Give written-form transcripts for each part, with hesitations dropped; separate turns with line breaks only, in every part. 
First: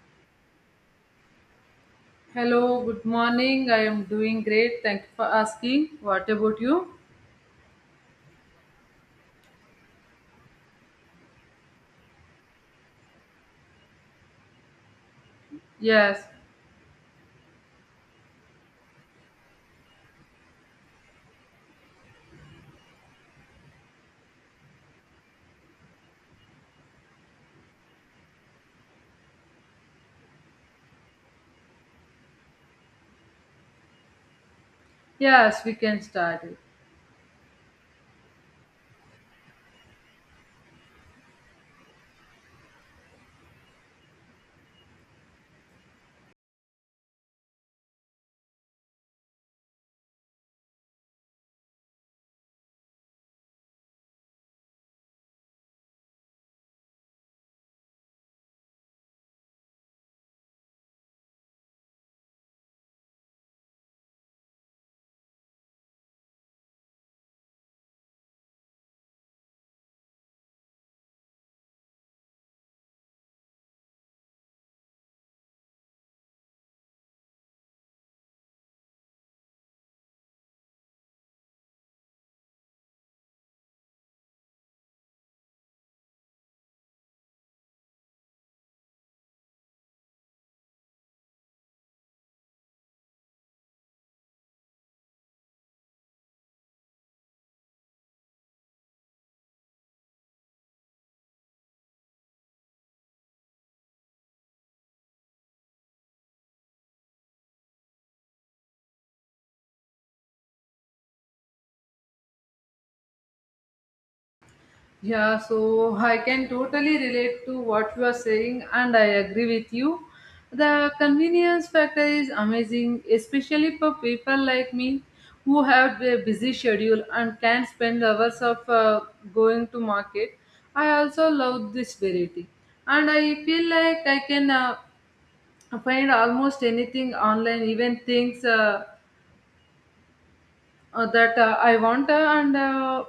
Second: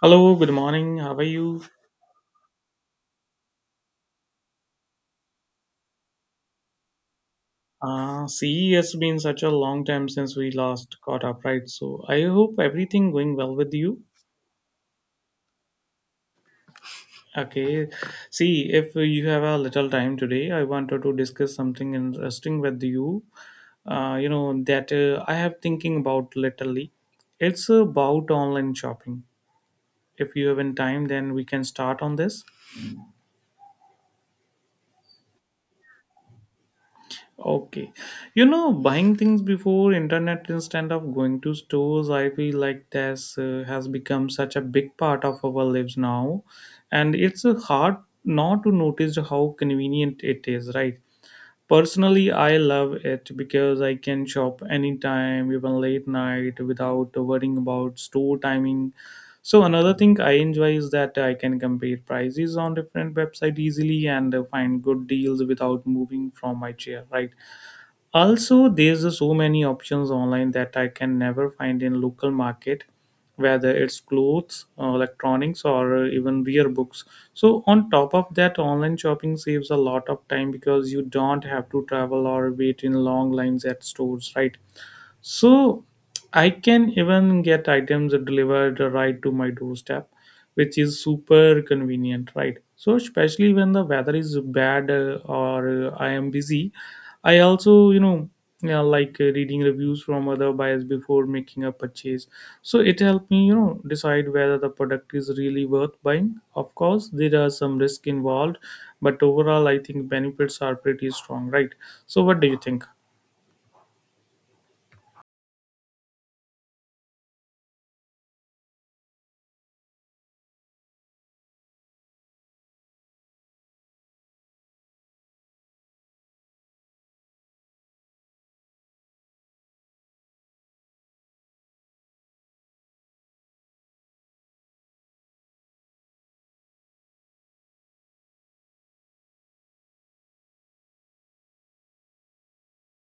Hello, good morning. How are you?
Hello, good morning. I am doing great. Thank you for asking. What about you?
See, it's been such a long time since we last caught up, right? So I hope everything going well with you.
Yes,
Okay. See, if you have a little time today, I wanted to discuss something interesting with you. You know that I have thinking about lately. It's about online shopping. If you have in time, then we can start on this.
yes, we can start it.
Okay. You know, buying things before internet instead of going to stores, I feel like this has become such a big part of our lives now. And it's hard not to notice how convenient it is, right? Personally, I love it because I can shop anytime, even late night, without worrying about store timing. So another thing I enjoy is that I can compare prices on different websites easily and find good deals without moving from my chair, right? Also there's a so many options online that I can never find in local market, whether it's clothes, electronics or even rare books. So on top of that, online shopping saves a lot of time because you don't have to travel or wait in long lines at stores, right? So I can even get items delivered right to my doorstep, which is super convenient, right? So especially when the weather is bad, or I am busy, I also yeah, like reading reviews from other buyers before making a purchase. So it helped me decide whether the product is really worth buying. Of course, there are some risk involved, but overall I think benefits are pretty strong, right? So what do you think?
Yeah, so I can totally relate to what you are saying, and I agree with you. The convenience factor is amazing, especially for people like me who have a busy schedule and can spend hours of going to market. I also love this variety, and I feel like I find almost anything online, even things that I want and uh,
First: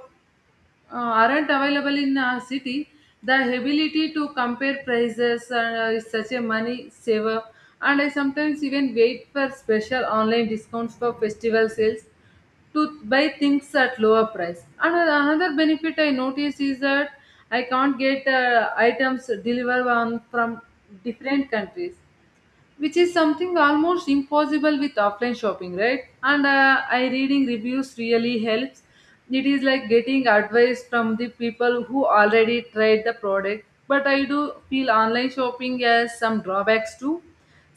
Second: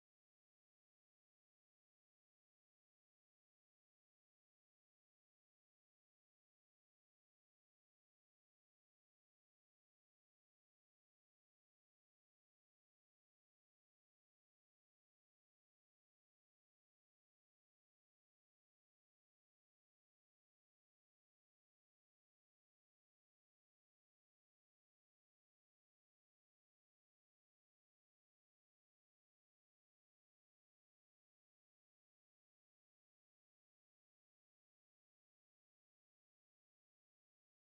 uh, aren't available in a city. The ability to compare prices is such a money saver, and I sometimes even wait for special online discounts for festival sales to buy things at lower price. And another benefit I notice is that I can't get items delivered from different countries, which is something almost impossible with offline shopping, right? And I reading reviews really helps. It is like getting advice from the people who already tried the product, but I do feel online shopping has some drawbacks too.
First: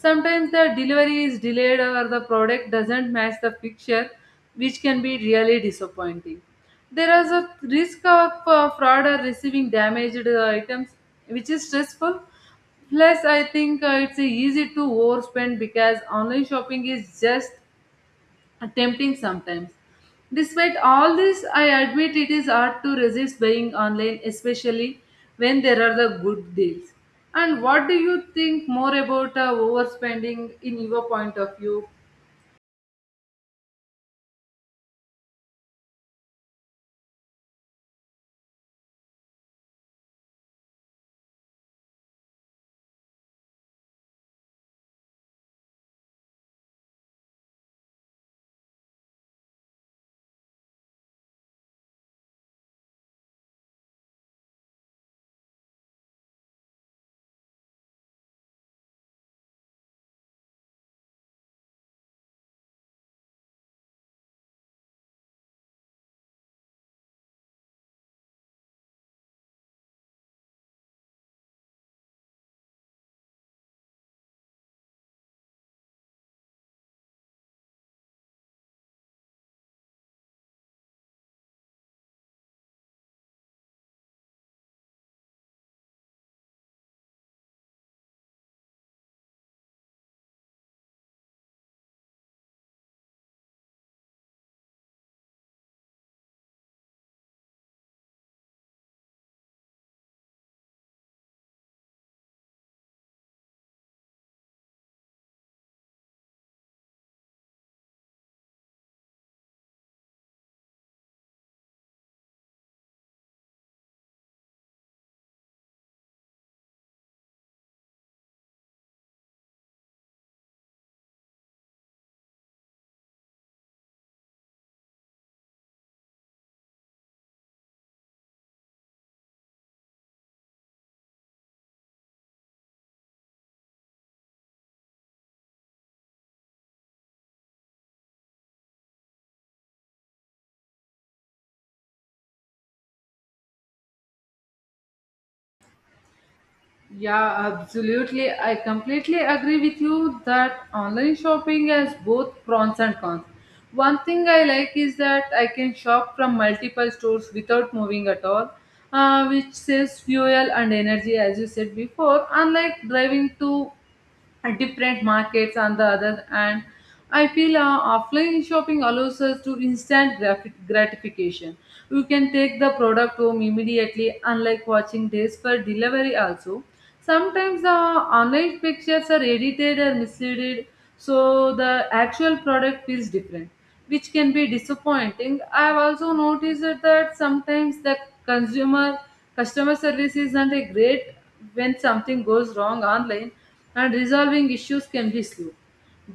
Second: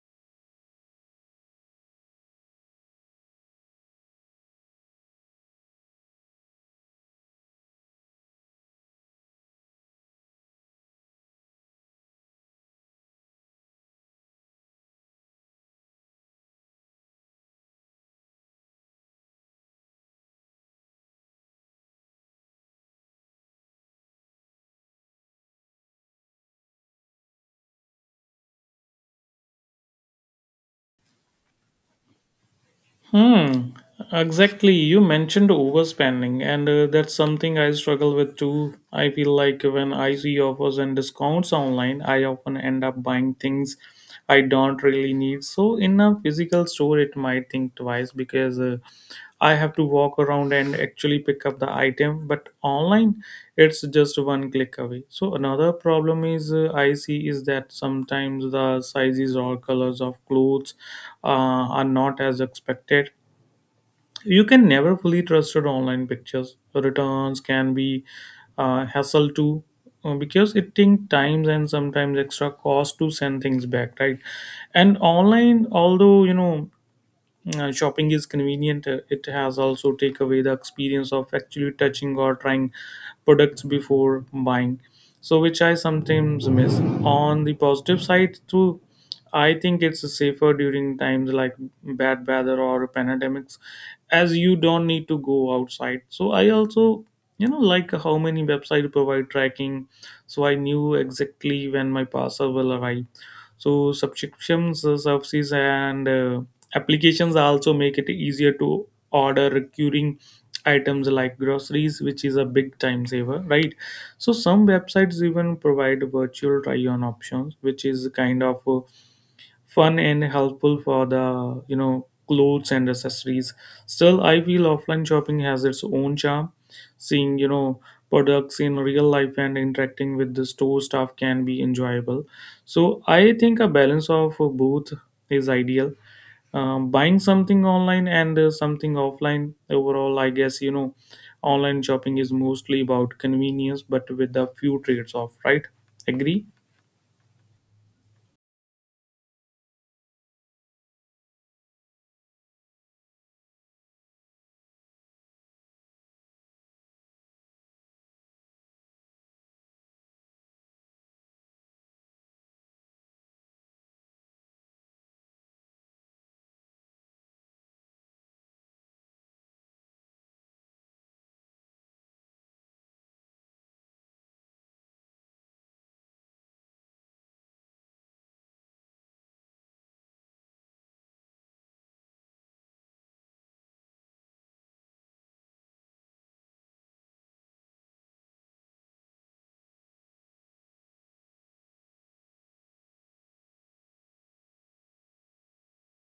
Sometimes the delivery is delayed or the product doesn't match the picture, which can be really disappointing. There is a risk of fraud or receiving damaged items, which is stressful. Plus, I think it's easy to overspend because online shopping is just tempting sometimes. Despite all this, I admit it is hard to resist buying online, especially when there are the good deals. And what do you think more about overspending in your point of view?
Hmm. Exactly. You mentioned overspending, and that's something I struggle with too. I feel like when I see offers and discounts online, I often end up buying things I don't really need. So in a physical store, it might think twice because. I have to walk around and actually pick up the item, but online it's just one click away. So another problem is I see is that sometimes the sizes or colors of clothes are not as expected. You can never fully trust your online pictures. Returns can be hassle too, because it takes times and sometimes extra cost to send things back, right? And online, although shopping is convenient. It has also take away the experience of actually touching or trying products before buying. So which I sometimes miss. On the positive side too, I think it's safer during times like bad weather or pandemics, as you don't need to go outside. So I also like how many websites provide tracking, so I knew exactly when my parcel will arrive. So subscriptions, services and applications also make it easier to order recurring items like groceries, which is a big time saver, right? So some websites even provide virtual try-on options, which is kind of fun and helpful for the clothes and accessories. Still, I feel offline shopping has its own charm. Seeing products in real life and interacting with the store staff can be enjoyable. So I think a balance of both is ideal, buying something online and something offline. Overall, I guess online shopping is mostly about convenience but with a few trades off, right? Agree.
Yeah, absolutely. I completely agree with you that online shopping has both pros and cons. One thing I like is that I can shop from multiple stores without moving at all, which saves fuel and energy, as you said before, unlike driving to at different markets and the other. And I feel offline shopping allows us to instant graphic gratification. You can take the product home immediately, unlike watching days for delivery. Also, sometimes the online pictures are edited or misleading, so the actual product feels different, which can be disappointing. I've also noticed that sometimes the consumer customer service isn't a great when something goes wrong online, and resolving issues can be slow.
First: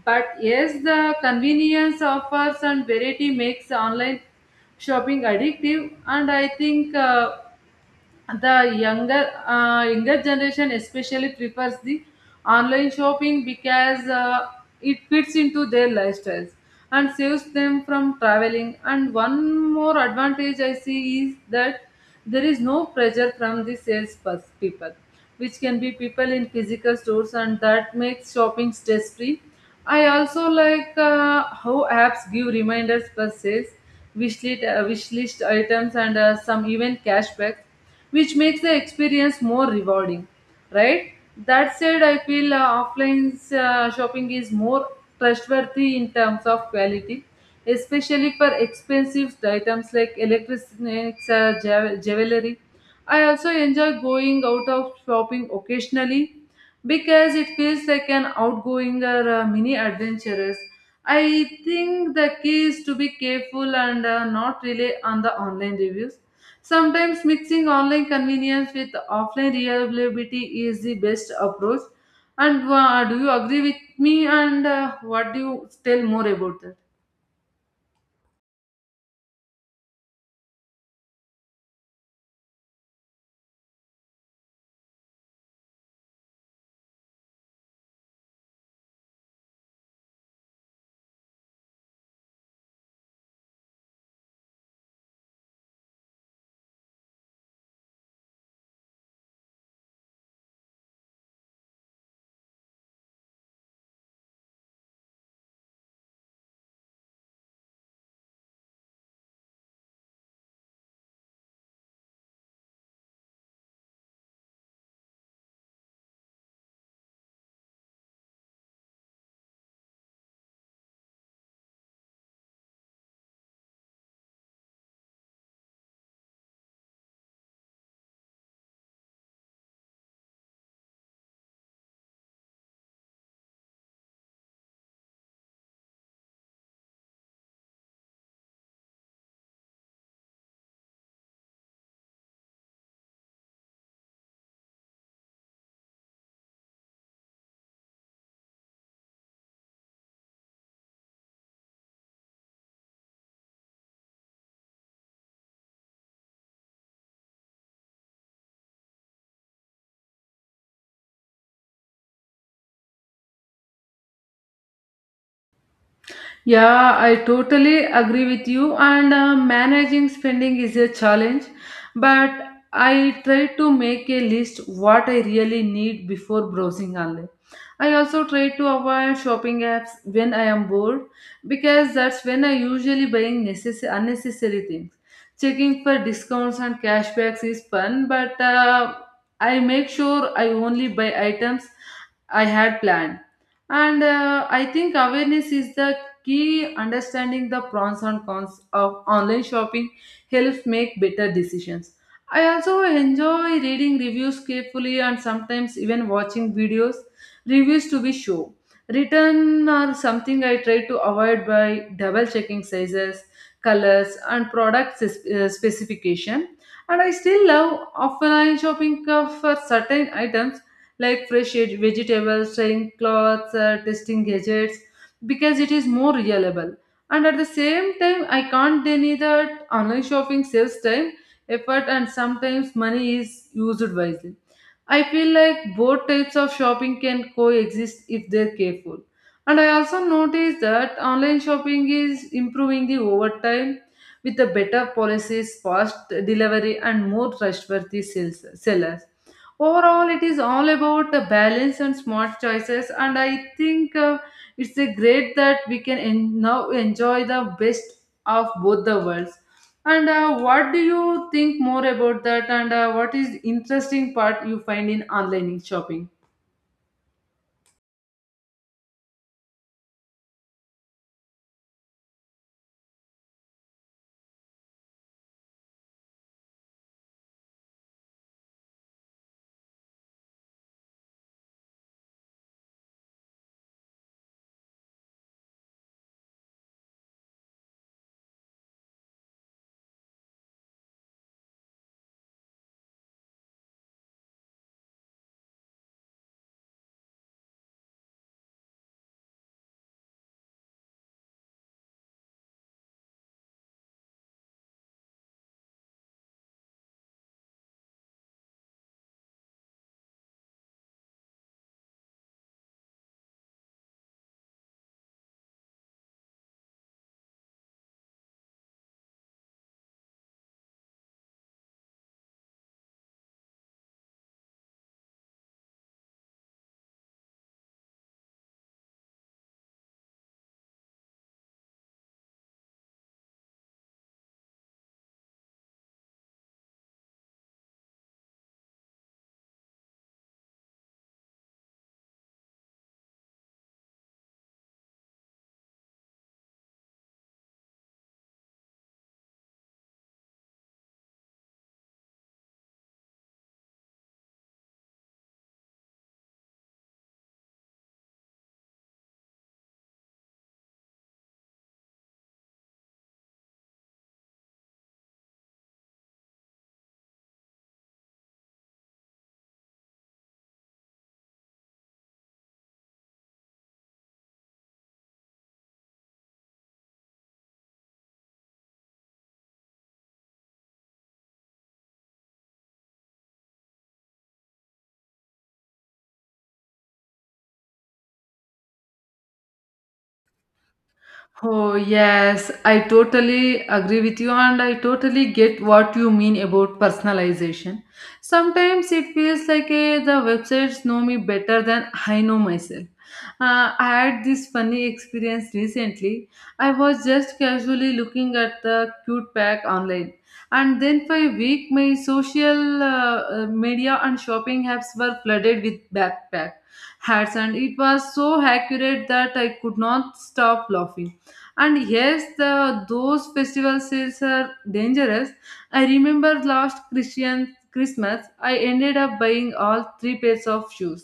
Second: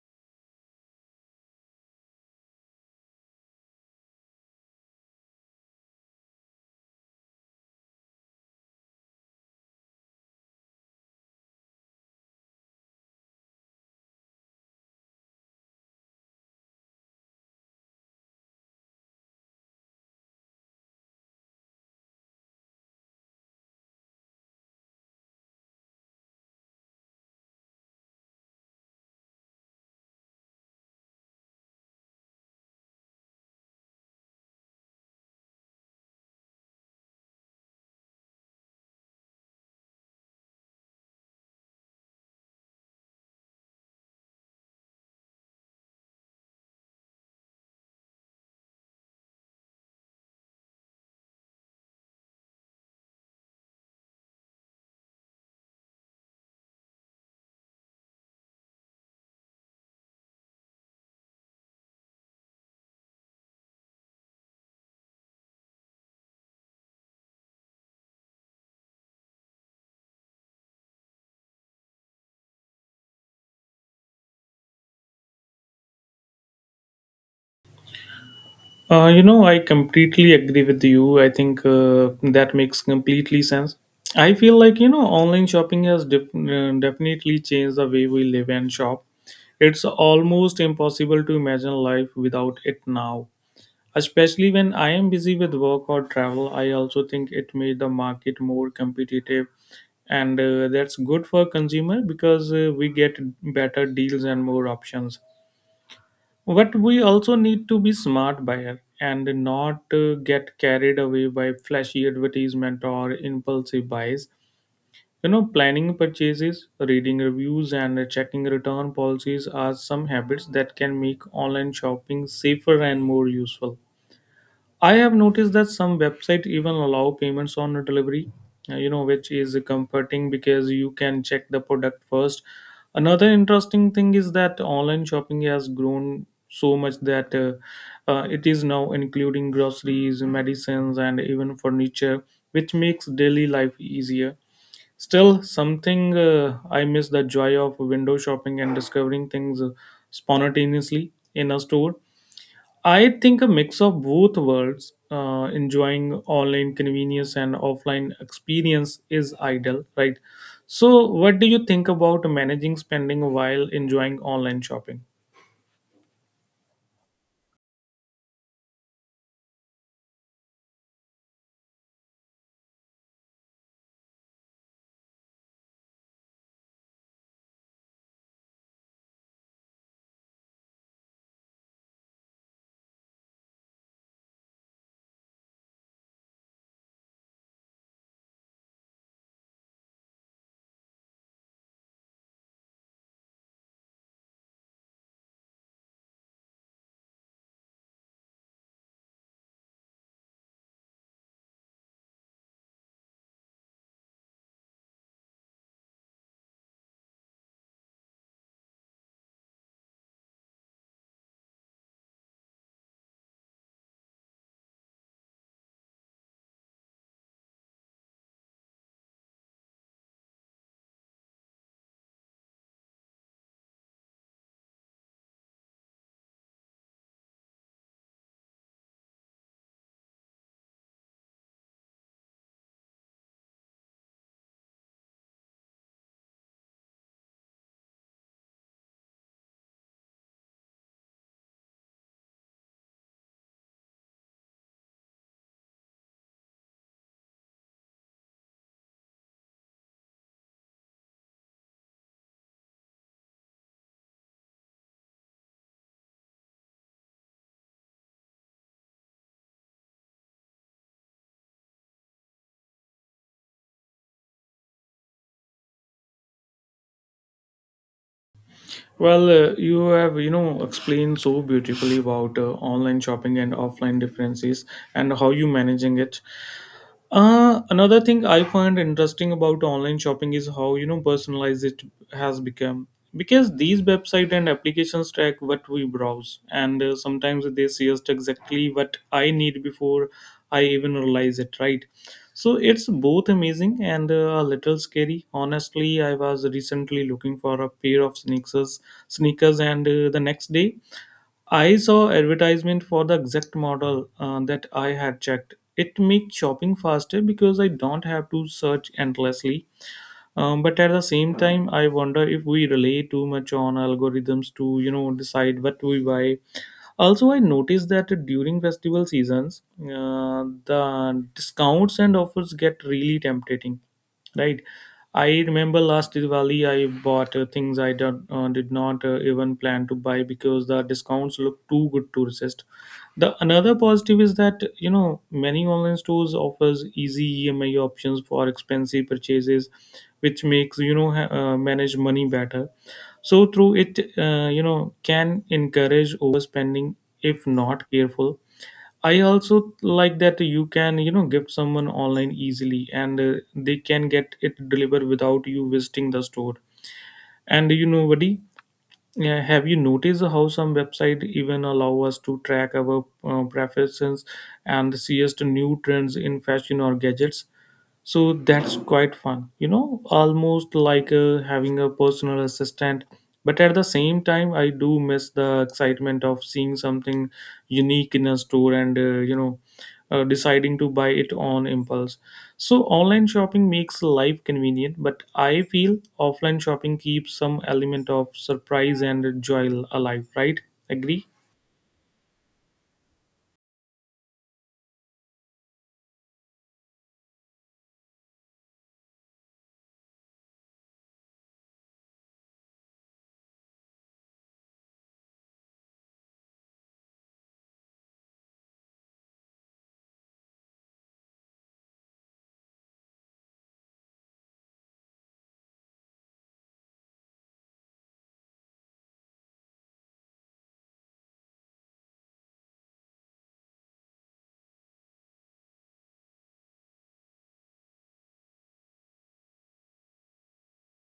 But yes, the convenience offers and variety makes online shopping addictive, and I think the younger generation especially prefers the online shopping because it fits into their lifestyles and saves them from traveling. And one more advantage I see is that there is no pressure from the people, which can be people in physical stores, and that makes shopping stress free. I also like how apps give reminders for sales, wish list items, and some even cashbacks, which makes the experience more rewarding, right? That said, I feel offline shopping is more trustworthy in terms of quality, especially for expensive items like electronics, jewelry. I also enjoy going out of shopping occasionally because it feels like an outgoing or mini adventurous. I think the key is to be careful and not rely on the online reviews. Sometimes mixing online convenience with offline reliability is the best approach. And do you agree with me? And what do you tell more about that?
You know, I completely agree with you. I think that makes completely sense. I feel like online shopping has definitely changed the way we live and shop. It's almost impossible to imagine life without it now. Especially when I am busy with work or travel, I also think it made the market more competitive, and that's good for consumer because we get better deals and more options. But we also need to be smart buyer and not get carried away by flashy advertisement or impulsive buys. You know, planning purchases, reading reviews, and checking return policies are some habits that can make online shopping safer and more useful. I have noticed that some websites even allow payments on delivery, which is comforting because you can check the product first. Another interesting thing is that online shopping has grown so much that it is now including groceries, medicines, and even furniture, which makes daily life easier. Still, something I miss the joy of window shopping and discovering things spontaneously in a store. I think a mix of both worlds, enjoying online convenience and offline experience, is ideal, right? So, what do you think about managing spending while enjoying online shopping?
Yeah, I totally agree with you. And managing spending is a challenge, but I try to make a list what I really need before browsing online. I also try to avoid shopping apps when I am bored because that's when I usually buying necessary unnecessary things. Checking for discounts and cashbacks is fun, but I make sure I only buy items I had planned. And I think awareness is the key. Understanding the pros and cons of online shopping helps make better decisions. I also enjoy reading reviews carefully and sometimes even watching videos reviews to be sure. Written are something I try to avoid by double checking sizes, colors, and product specification. And I still love offline shopping for certain items like fresh vegetables, trying clothes, testing gadgets, because it is more reliable. And at the same time, I can't deny that online shopping saves time, effort, and sometimes money is used wisely. I feel like both types of shopping can coexist if they're careful. And I also noticed that online shopping is improving the overtime with the better policies, fast delivery, and more trustworthy sales, sellers. Overall, it is all about the balance and smart choices, and I think it's a great that we can now enjoy the best of both the worlds. And what do you think more about that? And what is interesting part you find in online shopping?
Well, you have explained so beautifully about online shopping and offline differences, and how you managing it. Another thing I find interesting about online shopping is how personalized it has become, because these website and applications track what we browse and sometimes they suggest exactly what I need before I even realize it, right? So it's both amazing and a little scary, honestly. I was recently looking for a pair of sneakers and the next day I saw advertisement for the exact model that I had checked. It makes shopping faster because I don't have to search endlessly. But at the same time, I wonder if we rely too much on algorithms to decide what we buy. Also, I noticed that during festival seasons, the discounts and offers get really tempting, right? I remember last Diwali, I bought things I did not even plan to buy because the discounts look too good to resist. The another positive is that many online stores offers easy EMI options for expensive purchases, which makes manage money better, so through it can encourage overspending if not careful. I also like that you can gift someone online easily and they can get it delivered without you visiting the store. And you know, buddy, have you noticed how some website even allow us to track our preferences and suggest new trends in fashion or gadgets? So that's quite fun, you know, almost like having a personal assistant. But at the same time, I do miss the excitement of seeing something unique in a store, and deciding to buy it on impulse. So online shopping makes life convenient, but I feel offline shopping keeps some element of surprise and joy alive, right? Agree.
Oh, yes, I totally agree with you, and I totally get what you mean about personalization. Sometimes it feels like the websites know me better than I know myself. I had this funny experience recently. I was just casually looking at the cute pack online, and then for a week, my social media and shopping apps were flooded with backpack hats, and it was so accurate that I could not stop laughing. And yes, the those festival sales are dangerous. I remember last christian Christmas, I ended up buying all three pairs of shoes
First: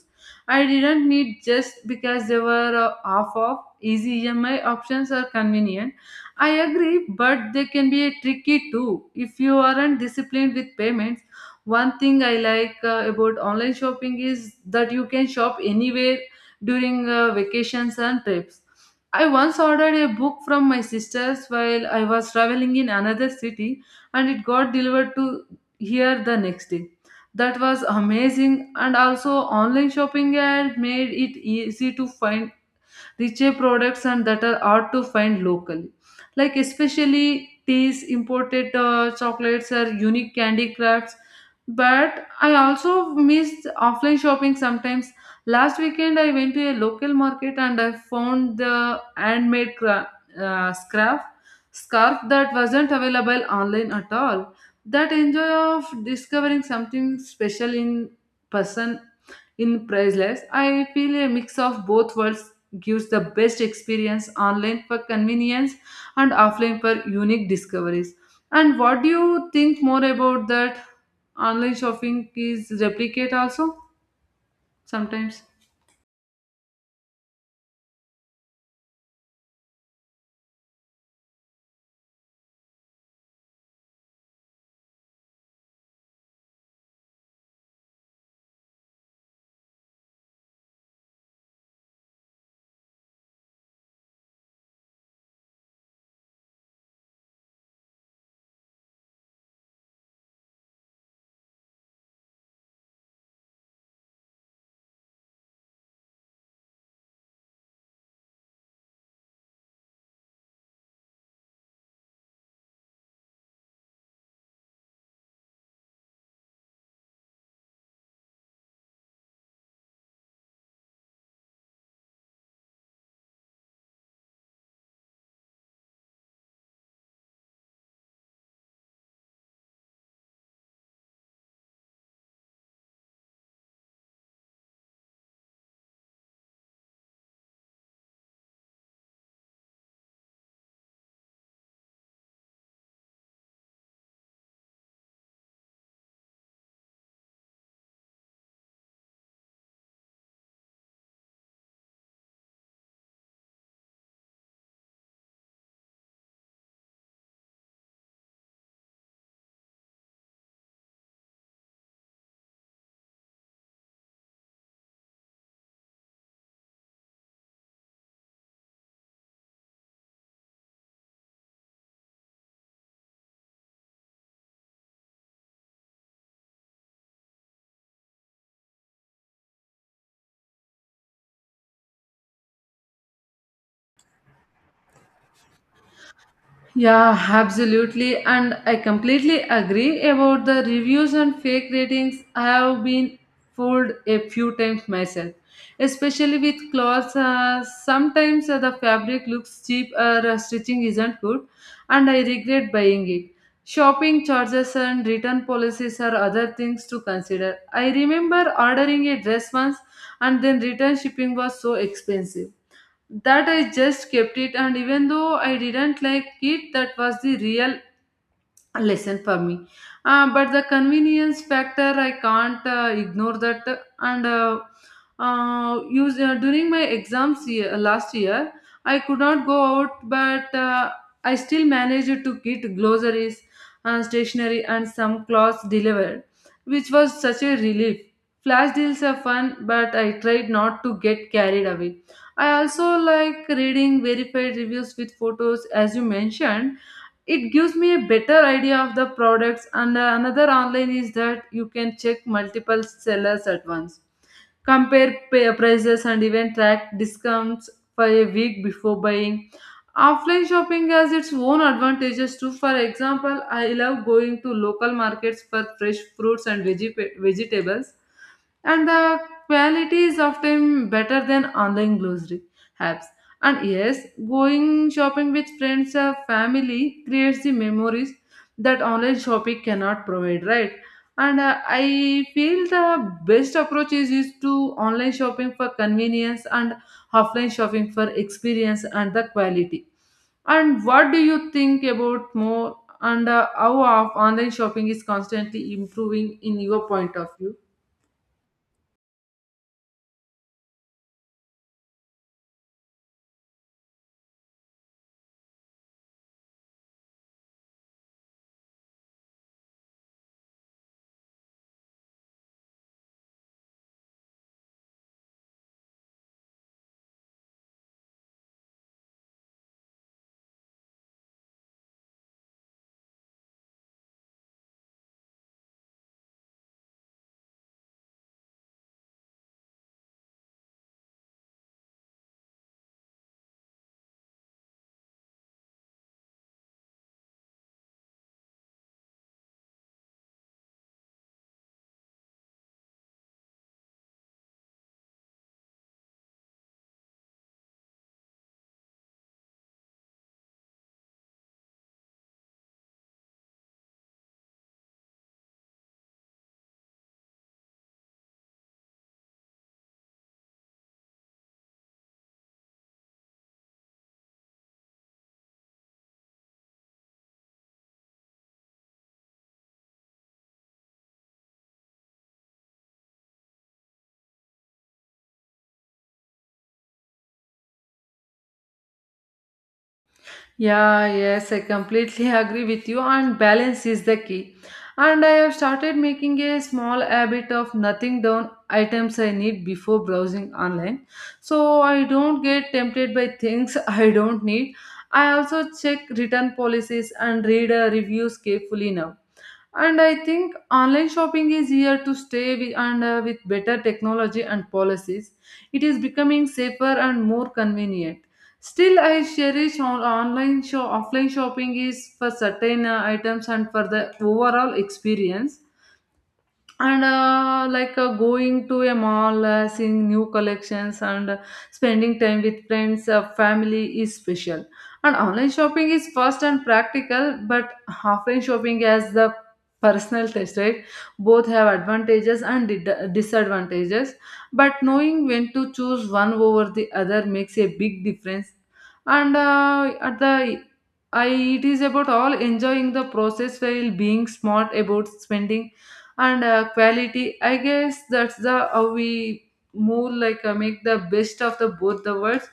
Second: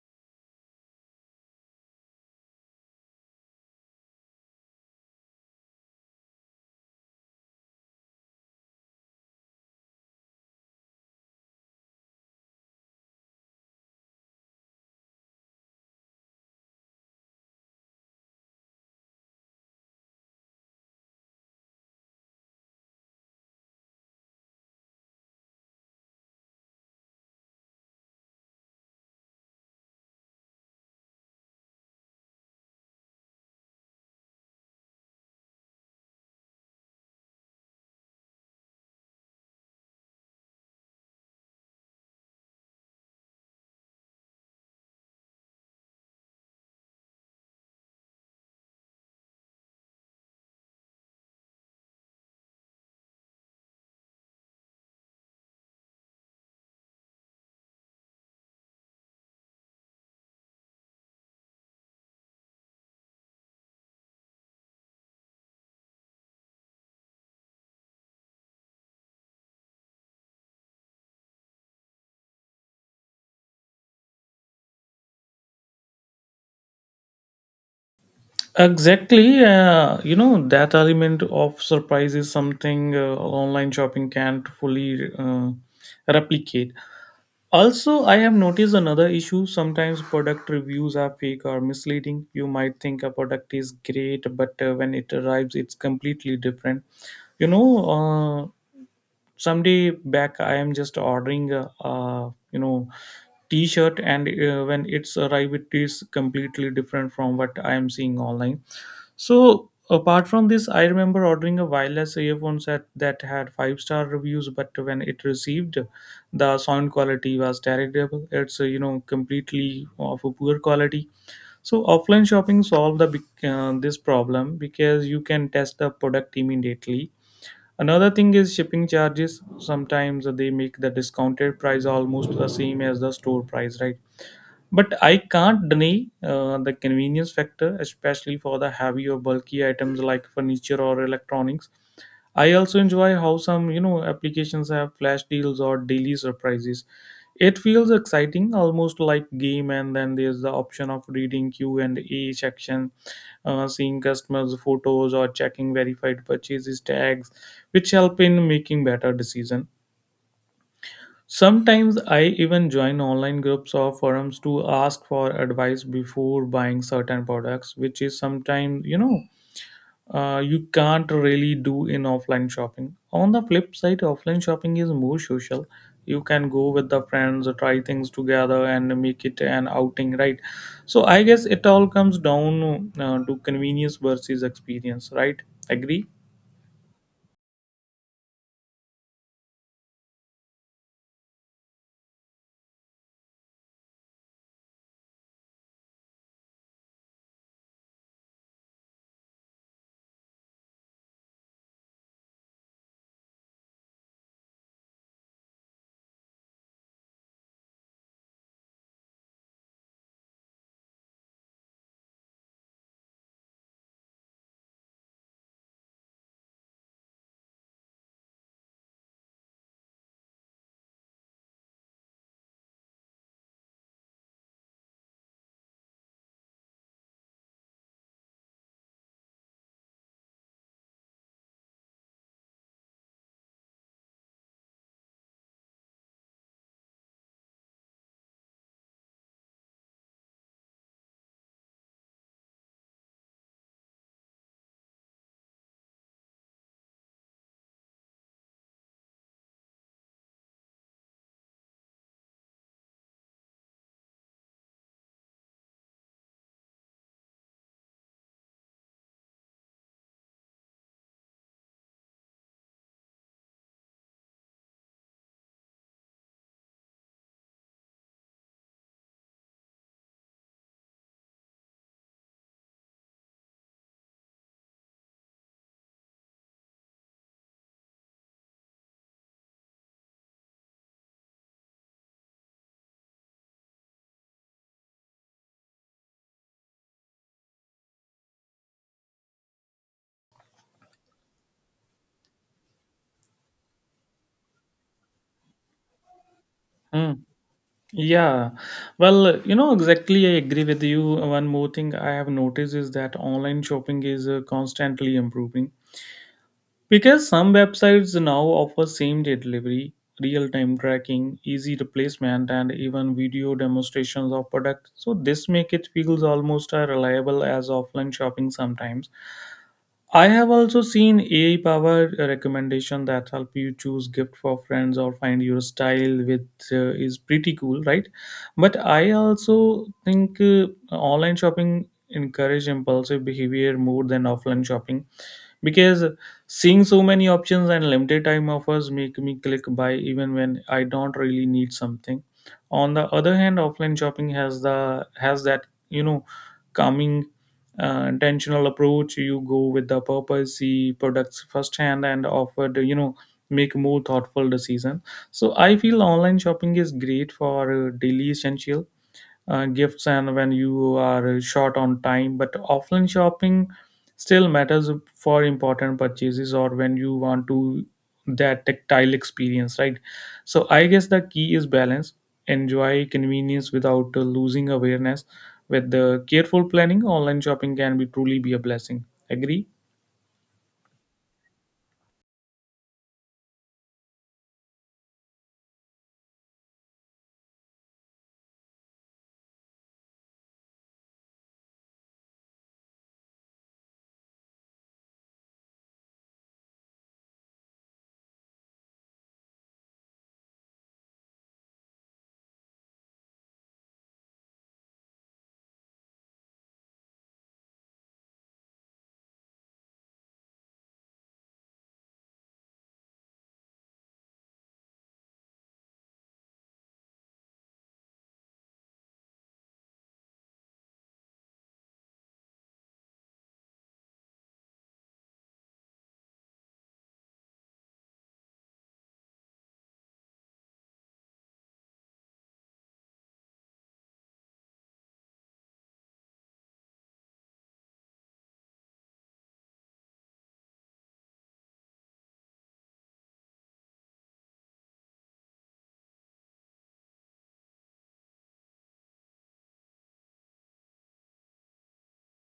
I didn't need just because they were half off. Easy EMI options are convenient, I agree, but they can be tricky too if you aren't disciplined with payments. One thing I like about online shopping is that you can shop anywhere during vacations and trips. I once ordered a book from my sister's while I was traveling in another city, and it got delivered to here the next day. That was amazing. And also, online shopping had made it easy to find richer products and that are hard to find locally, like especially teas imported chocolates or unique candy crafts. But I also missed offline shopping sometimes. Last weekend I went to a local market and I found the handmade uh, scarf scarf that wasn't available online at all. That enjoy of discovering something special in person in priceless. I feel a mix of both worlds gives the best experience, online for convenience and offline for unique discoveries. And what do you think more about that? Online shopping is replicate also sometimes.
Exactly. That element of surprise is something online shopping can't fully replicate. Also, I have noticed another issue. Sometimes product reviews are fake or misleading. You might think a product is great, but when it arrives, it's completely different. You know, uh, someday back, I am just ordering a t-shirt, and when it's arrived, it is completely different from what I am seeing online. So apart from this, I remember ordering a wireless earphones that had 5 star reviews, but when it received, the sound quality was terrible. It's completely of a poor quality. So offline shopping solved the this problem because you can test the product immediately. Another thing is shipping charges. Sometimes they make the discounted price almost the same as the store price, right? But I can't deny the convenience factor, especially for the heavy or bulky items like furniture or electronics. I also enjoy how some applications have flash deals or daily surprises. It feels exciting, almost like game. And then there's the option of reading Q and A section, seeing customers' photos or checking verified purchases tags, which help in making better decision. Sometimes I even join online groups or forums to ask for advice before buying certain products, which is sometimes, you can't really do in offline shopping. On the flip side, offline shopping is more social. You can go with the friends, try things together, and make it an outing, right? So I guess it all comes down to convenience versus experience, right? Agree?
Yeah, absolutely. And I completely agree about the reviews and fake ratings. I have been fooled a few times myself, especially with clothes. Sometimes the fabric looks cheap or stitching isn't good, and I regret buying it. Shopping charges and return policies are other things to consider. I remember ordering a dress once, and then return shipping was so expensive that I just kept it, and even though I didn't like it, that was the real lesson for me. But the convenience factor, I can't ignore that. And use during my exams year, last year, I could not go out, but I still managed to get groceries, stationery, and some clothes delivered, which was such a relief. Flash deals are fun, but I tried not to get carried away. I also like reading verified reviews with photos as you mentioned. It gives me a better idea of the products. And another online is that you can check multiple sellers at once, compare prices, and even track discounts for a week before buying. Offline shopping has its own advantages too. For example, I love going to local markets for fresh fruits and veggie vegetables, and the quality is often better than online grocery apps. And yes, going shopping with friends or family creates the memories that online shopping cannot provide, right? And I feel the best approach is to online shopping for convenience and offline shopping for experience and the quality. And what do you think about more? And how of online shopping is constantly improving in your
Hmm.
point of view?
Yeah, well, exactly, I agree with you. One more thing I have noticed is that online shopping is constantly improving, because some websites now offer same day delivery, real time tracking, easy replacement, and even video demonstrations of products. So this make it feels almost as reliable as offline shopping sometimes. I have also seen AI powered recommendation that help you choose gift for friends or find your style with is pretty cool, right? But I also think online shopping encourage impulsive behavior more than offline shopping because seeing so many options and limited time offers make me click buy even when I don't really need something. On the other hand, offline shopping has that calming, intentional approach. You go with the purpose, see products firsthand, and offer the, make more thoughtful decision. So I feel online shopping is great for daily essentials, gifts and when you are short on time, but offline shopping still matters for important purchases or when you want to that tactile experience, right? So I guess the key is balance, enjoy convenience without losing awareness. With the careful planning, online shopping can be truly be a blessing, agree?
Yeah, yes, I completely agree with you, and balance is the key. And I have started making a small habit of nothing down items I need before browsing online. So I don't get tempted by things I don't need. I also check return policies and read reviews carefully now, and I think online shopping is here to stay with better technology and policies. It is becoming safer and more convenient. Still, I cherish on- online show offline shopping is for certain items and for the overall experience, and like going to a mall, seeing new collections, and spending time with friends, family is special. And online shopping is fast and practical, but offline shopping has the personal taste, right? Both have advantages and disadvantages, but knowing when to choose one over the other makes a big difference. And uh, at the I, it is about all enjoying the process while being smart about spending and quality. I guess that's the how we move, like make the best of the both the worlds.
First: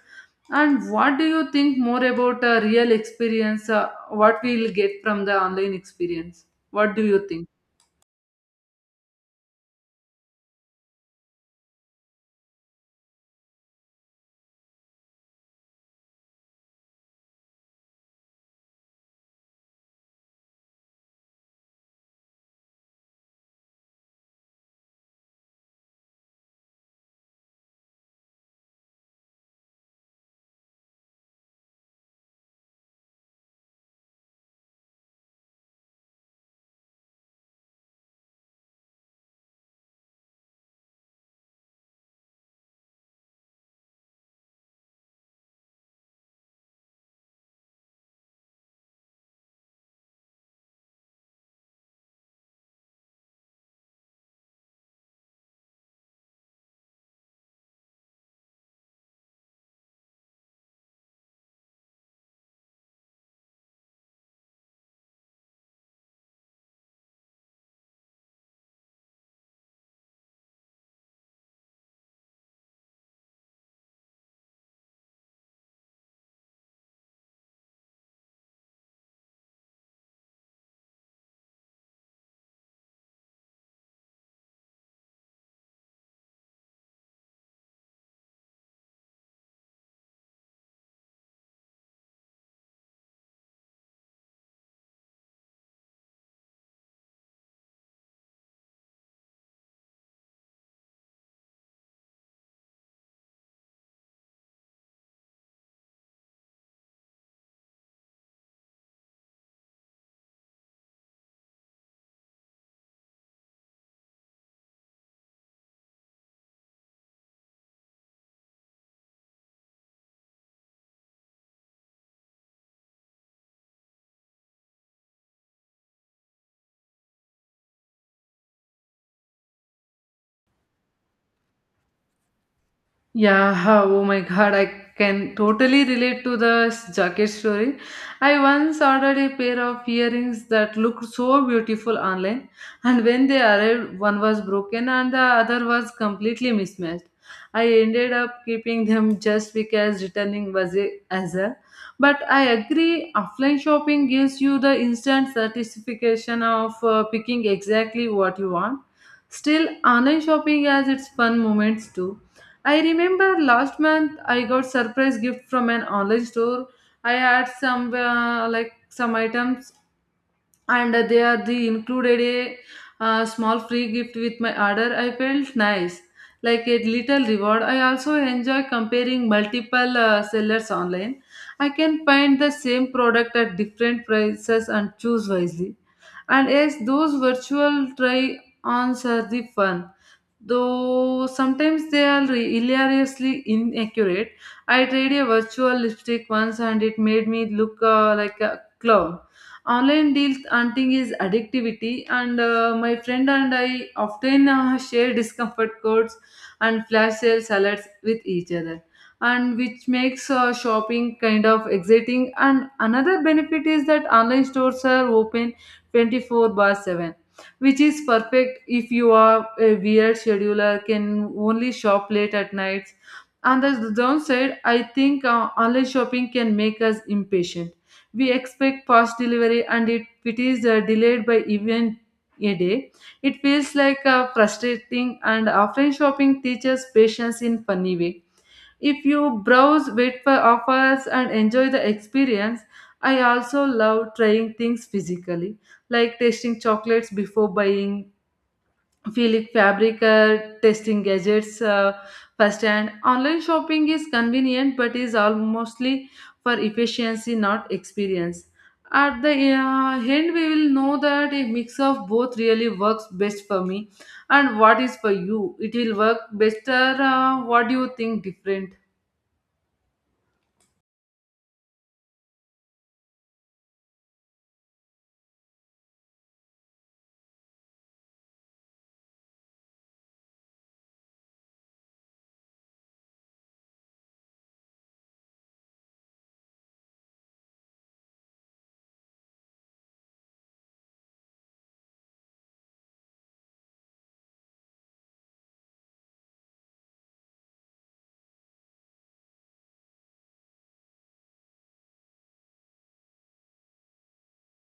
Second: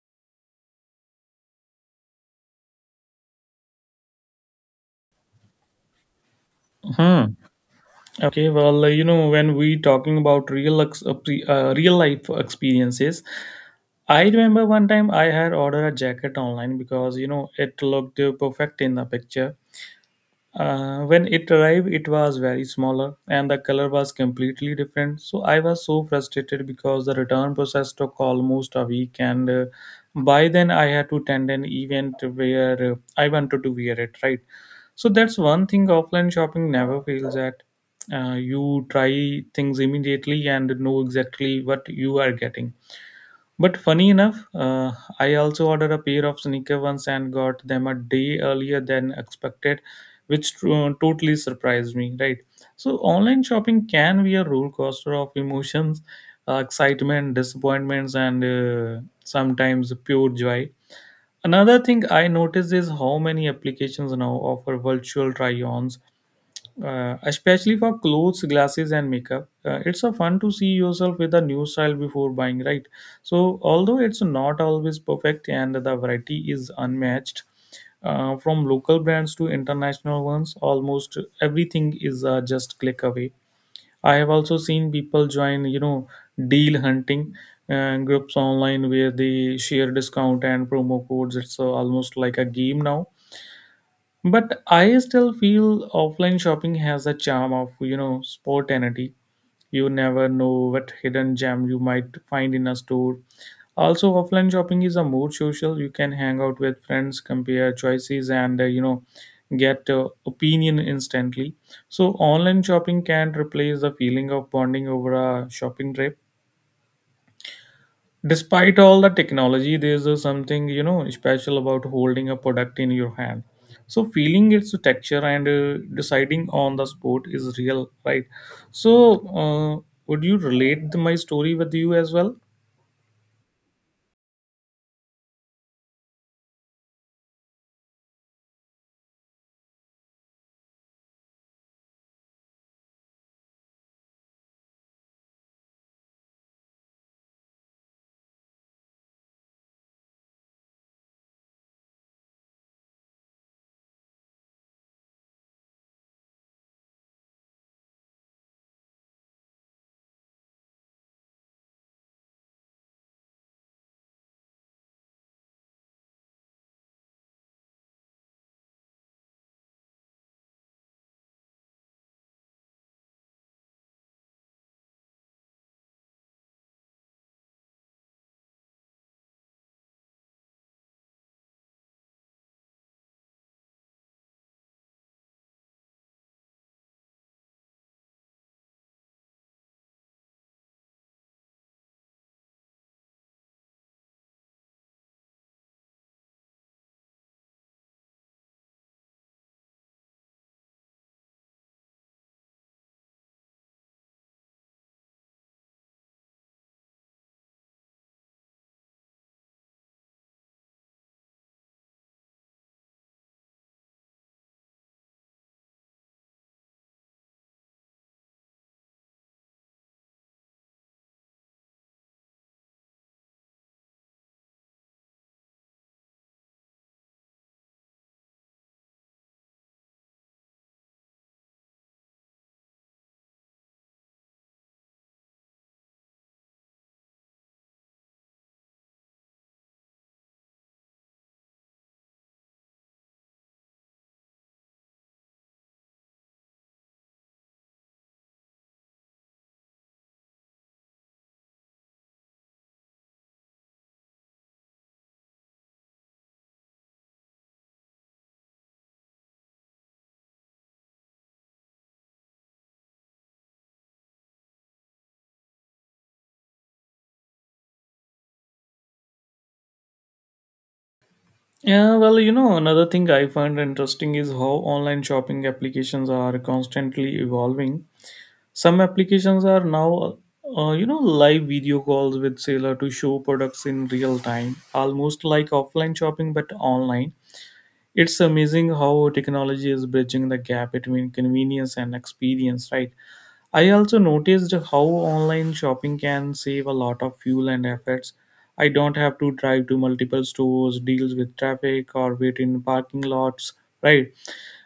And what do you think more about a real experience, what we'll get from the online experience? What do
Hmm.
you think?
Okay, well, when we talking about real life experiences, I remember one time I had ordered a jacket online because you know it looked perfect in the picture. When it arrived, it was very smaller and the color was completely different. So I was so frustrated because the return process took almost a week, and by then I had to attend an event where I wanted to wear it, right? So that's one thing offline shopping never fails at. You try things immediately and know exactly what you are getting, but funny enough, I also ordered a pair of sneaker ones and got them a day earlier than expected, which totally surprised me, right? So, online shopping can be a roller coaster of emotions, excitement, disappointments, and sometimes pure joy. Another thing I noticed is how many applications now offer virtual try ons, especially for clothes, glasses and makeup. Uh, it's a fun to see yourself with a new style before buying, right? So although it's not always perfect and the variety is unmatched, from local brands to international ones, almost everything is just click away. I have also seen people join, deal hunting groups online where they share discount and promo codes. It's almost like a game now. But I still feel offline shopping has a charm of, you know, spontaneity. You never know what hidden gem you might find in a store. Also, offline shopping is a more social. You can hang out with friends, compare choices, and, get opinion instantly. So, online shopping can replace the feeling of bonding over a shopping trip. Despite all the technology, there's a something, you know, special about holding a product in your hand, so feeling its texture and deciding on the spot is real, right? So would you relate my story with you as well?
Yeah, oh my god, I can totally relate to the jacket story. I once ordered a pair of earrings that looked so beautiful online, and when they arrived, one was broken and the other was completely mismatched. I ended up keeping them just because returning was a hassle. But I agree, offline shopping gives you the instant satisfaction of picking exactly what you want. Still, online shopping has its fun moments too. I remember last month I got surprise gift from an online store. I had some some items, and they are the included a small free gift with my order. I felt nice, like a little reward. I also enjoy comparing multiple sellers online. I can find the same product at different prices and choose wisely. And yes, those virtual try ons are the fun, though sometimes they are hilariously inaccurate. I tried a virtual lipstick once and it made me look like a clown. Online deals hunting is addictivity, and my friend and I often share discomfort codes and flash sale alerts with each other, and which makes shopping kind of exciting. And another benefit is that online stores are open 24/7, which is perfect if you are a weird scheduler can only shop late at nights. And as the downside, I think online shopping can make us impatient. We expect fast delivery, and if it is delayed by even a day, it feels like frustrating. And offline shopping teaches patience in funny way, if you browse, wait for offers, and enjoy the experience. I also love trying things physically, like tasting chocolates before buying, Feel-it fabric, testing gadgets first. And online shopping is convenient but is all mostly for efficiency, not experience. At the end, we will know that a mix of both really works best for me. And what is for you, it will work better? What do you think different?
Yeah, well, you know, another thing I find interesting is how online shopping applications are constantly evolving. Some applications are now uh, you know live video calls with seller to show products in real time, almost like offline shopping but online. It's amazing how technology is bridging the gap between convenience and experience, right? I also noticed how online shopping can save a lot of fuel and efforts. I don't have to drive to multiple stores, deal with traffic, or wait in parking lots, right?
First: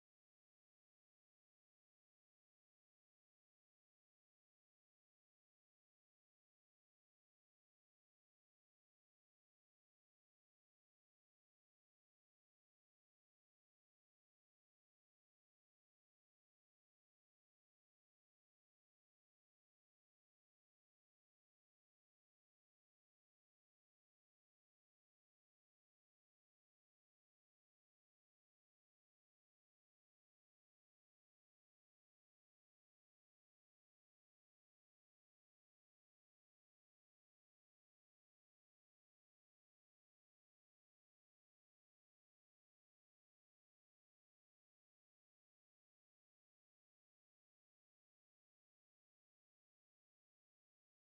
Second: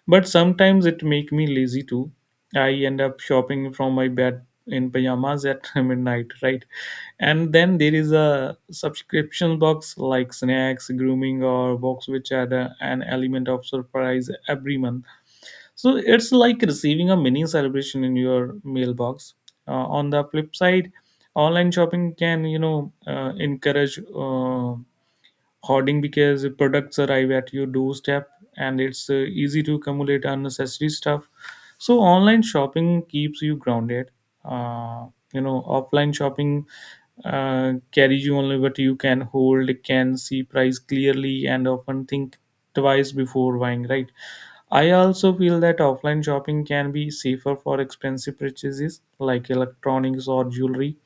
But sometimes it make me lazy too. I end up shopping from my bed in pajamas at midnight, right? And then there is a subscription box like snacks, grooming, or box which add an element of surprise every month. So it's like receiving a mini celebration in your mailbox. Uh, on the flip side, online shopping can, you know, encourage hoarding because products arrive at your doorstep and it's easy to accumulate unnecessary stuff. So online shopping keeps you grounded. uh, you know, offline shopping carries you only what you can hold, can see price clearly and often think twice before buying, right? I also feel that offline shopping can be safer for expensive purchases like electronics or jewelry,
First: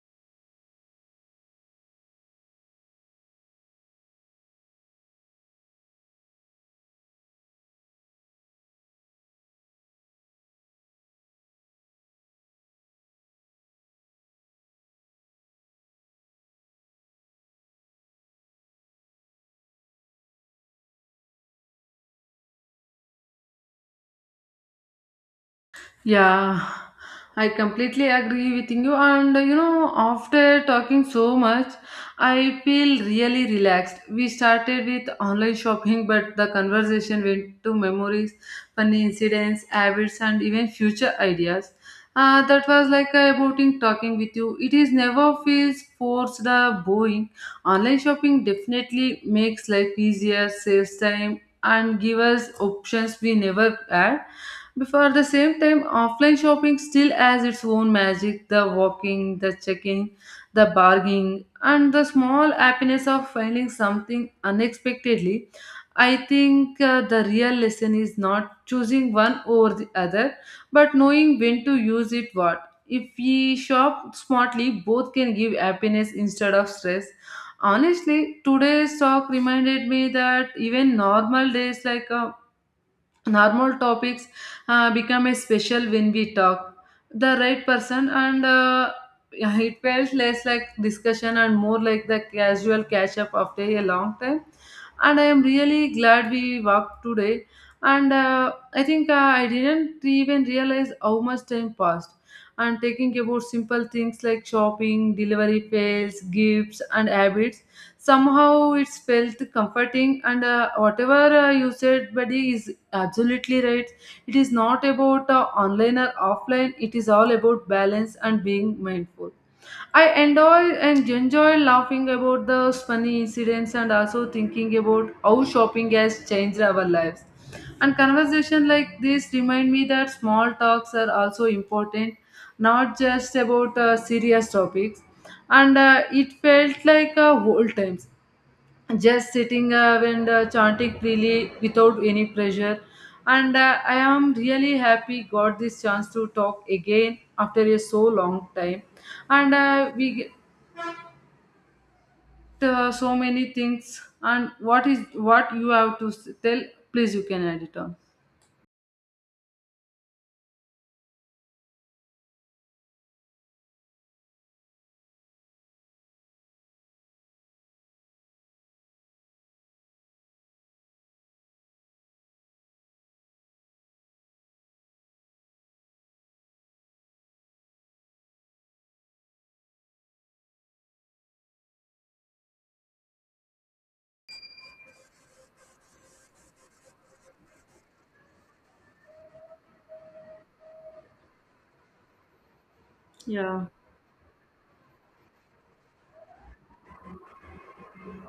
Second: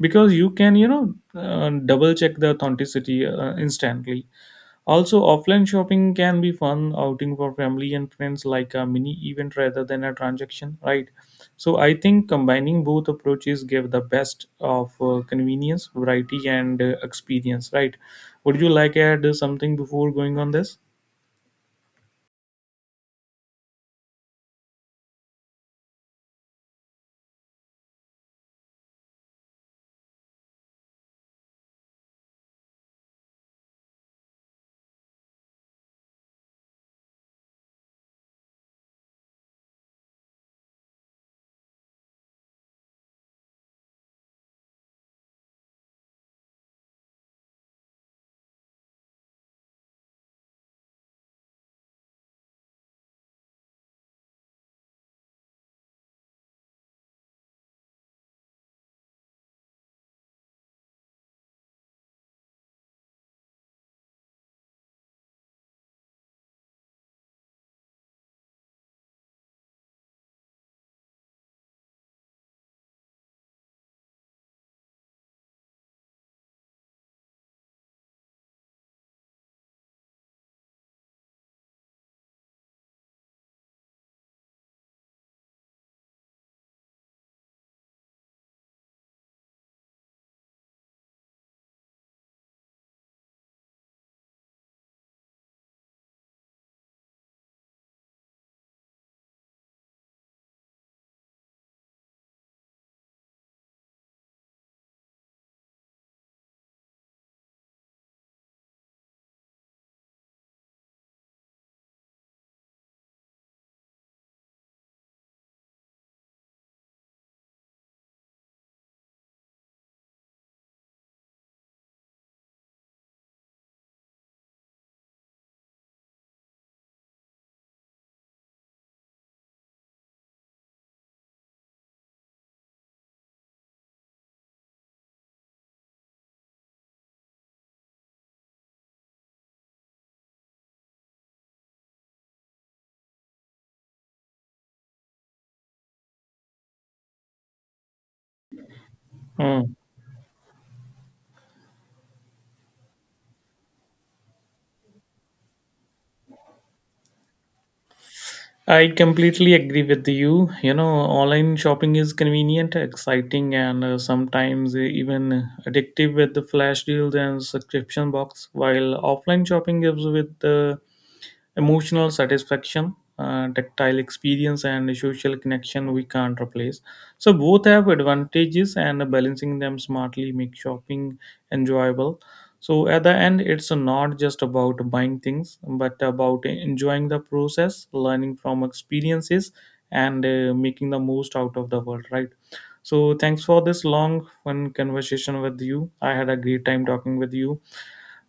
because you can, you know, double check the authenticity instantly. Also, offline shopping can be fun outing for family and friends, like a mini event rather than a transaction, right? So I think combining both approaches give the best of convenience, variety, and experience, right? Would you like to add something before going on this?
Yeah, I completely agree with you. And you know, after talking so much, I feel really relaxed. We started with online shopping, but the conversation went to memories, funny incidents, habits, and even future ideas. That was like a boating talking with you. It is never feels forced or boring. Online shopping definitely makes life easier, saves time, and give us options we never had before the same time. Offline shopping still has its own magic, the walking, the checking, the bargaining, and the small happiness of finding something unexpectedly. I think the real lesson is not choosing one over the other, but knowing when to use it what. If we shop smartly, both can give happiness instead of stress. Honestly, today's talk reminded me that even normal days like a normal topics become a special when we talk the right person and yeah, it felt less like discussion and more like the casual catch up after a long time. And I am really glad we walked today, and I think I didn't even realize how much time passed. And taking about simple things like shopping, delivery fails, gifts, and habits, somehow it's felt comforting, and whatever you said buddy is absolutely right. It is not about online or offline. It is all about balance and being mindful. I enjoy and enjoy laughing about the funny incidents and also thinking about how shopping has changed our lives. And conversation like this remind me that small talks are also important, not just about serious topics. And it felt like old times, just sitting up and chanting freely without any pressure, and I am really happy got this chance to talk again after a so long time, and
Hmm.
uh, we get so many things. And what is what you have to tell? Please, you can add it on.
I completely agree with you. You know, online shopping is convenient, exciting, and sometimes even addictive with the flash deals and subscription box, while offline shopping gives with the emotional satisfaction, tactile experience, and social connection we can't replace. So both have advantages, and balancing them smartly makes shopping enjoyable. So at the end, it's not just about buying things, but about enjoying the process, learning from experiences, and making the most out of the world. Right. So thanks for
Yeah.
this long fun conversation with you. I had a great time talking with you.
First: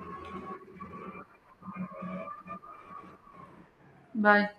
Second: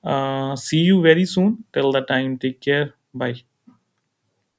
See you very soon. Till the time, take care. Bye.
Bye.